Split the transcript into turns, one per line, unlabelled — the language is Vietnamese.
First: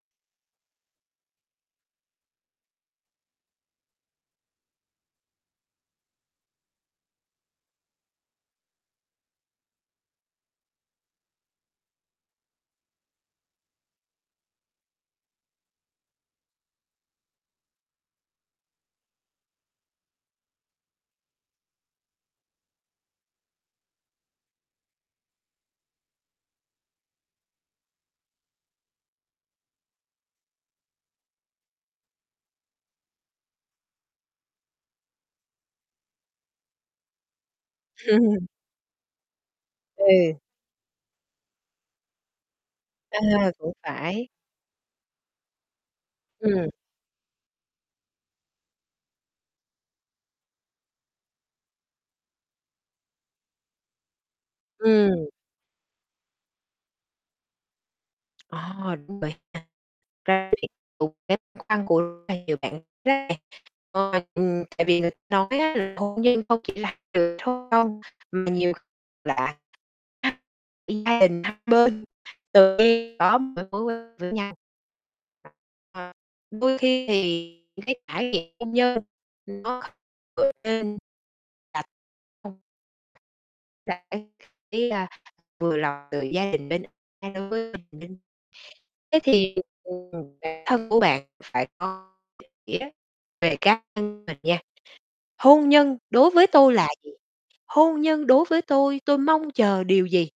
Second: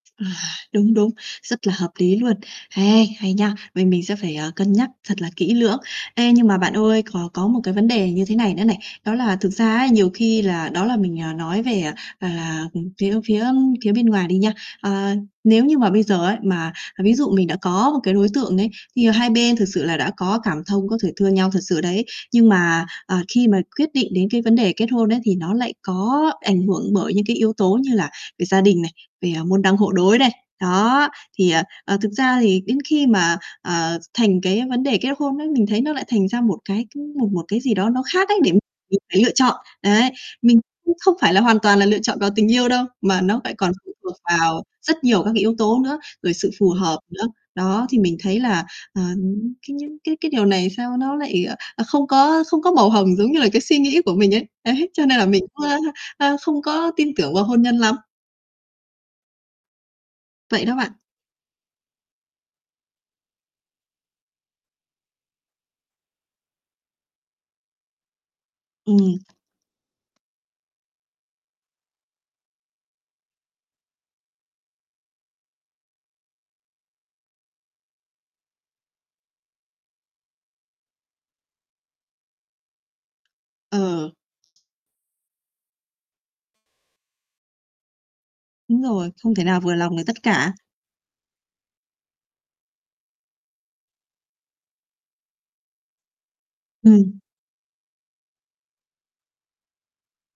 À, đúng, đúng, rất là hợp lý luôn, hay, hay nhá! Mình mình sẽ phải, ờ, cân nhắc thật là kỹ lưỡng. Ê, nhưng mà bạn ơi, có có một cái vấn đề như thế này nữa này. Đó là thực ra ấy, nhiều khi là đó là mình, à, nói về, ờ, là, ừm, phía phía phía bên ngoài đi nha. Ờ, nếu như mà bây giờ ấy, mà ví dụ mình đã có một cái đối tượng ấy, thì hai bên thực sự là đã có cảm thông, có thể thương nhau thật sự đấy, nhưng mà, à, khi mà quyết định đến cái vấn đề kết hôn ấy, thì nó lại có ảnh hưởng bởi những cái yếu tố như là về gia đình này, về, à, môn đăng hộ đối này. Đó. Thì, à, ờ, thực ra thì đến khi mà, à, thành cái vấn đề kết hôn ấy, mình thấy nó lại thành ra một cái, ưm, một một cái gì đó nó khác ấy, để mình phải lựa chọn. Đấy.
Ừ.
Mình cũng không phải là hoàn toàn là lựa chọn vào tình yêu đâu, mà nó
Ờ,
phải còn
cũng
phụ thuộc
phải.
vào rất nhiều các cái yếu tố nữa, rồi sự phù
Ừm.
hợp nữa. Đó, thì mình thấy là, ờ, cái những cái cái điều này sao nó lại, ờ, ờ, không có không có màu hồng giống như là cái suy nghĩ của mình ấy. Đấy, cho nên là
Ừm.
mình cũng, ơ, ơ, không có tin tưởng vào hôn nhân lắm.
Ờ, đúng rồi nha
Vậy đó bạn.
[unintelligible] khăn của rất là nhiều bạn [unintelligible] ừm, tại vì người ta nói á, là hôn nhân không chỉ là từ số 0 mà nhiều kh
Ừm.
lạ [unintelligible] gia đình hai bên tự nhiên có một cái mối quan với nhau. Ờ. Đôi khi thì những cái trải nghiệm hôn nhân nó [unintelligible]
Ờ.
[unintelligible] thế là vừa là từ gia đình bên [unintelligible]
Đúng rồi,
Thế
không thể
thì,
nào vừa lòng được
ừm,
tất cả.
bản thân của bạn phải có định nghĩa về cá nhân mình nha, hôn nhân đối với tôi là gì?
Ừm.
Hôn nhân đối với tôi, tôi mong chờ điều gì?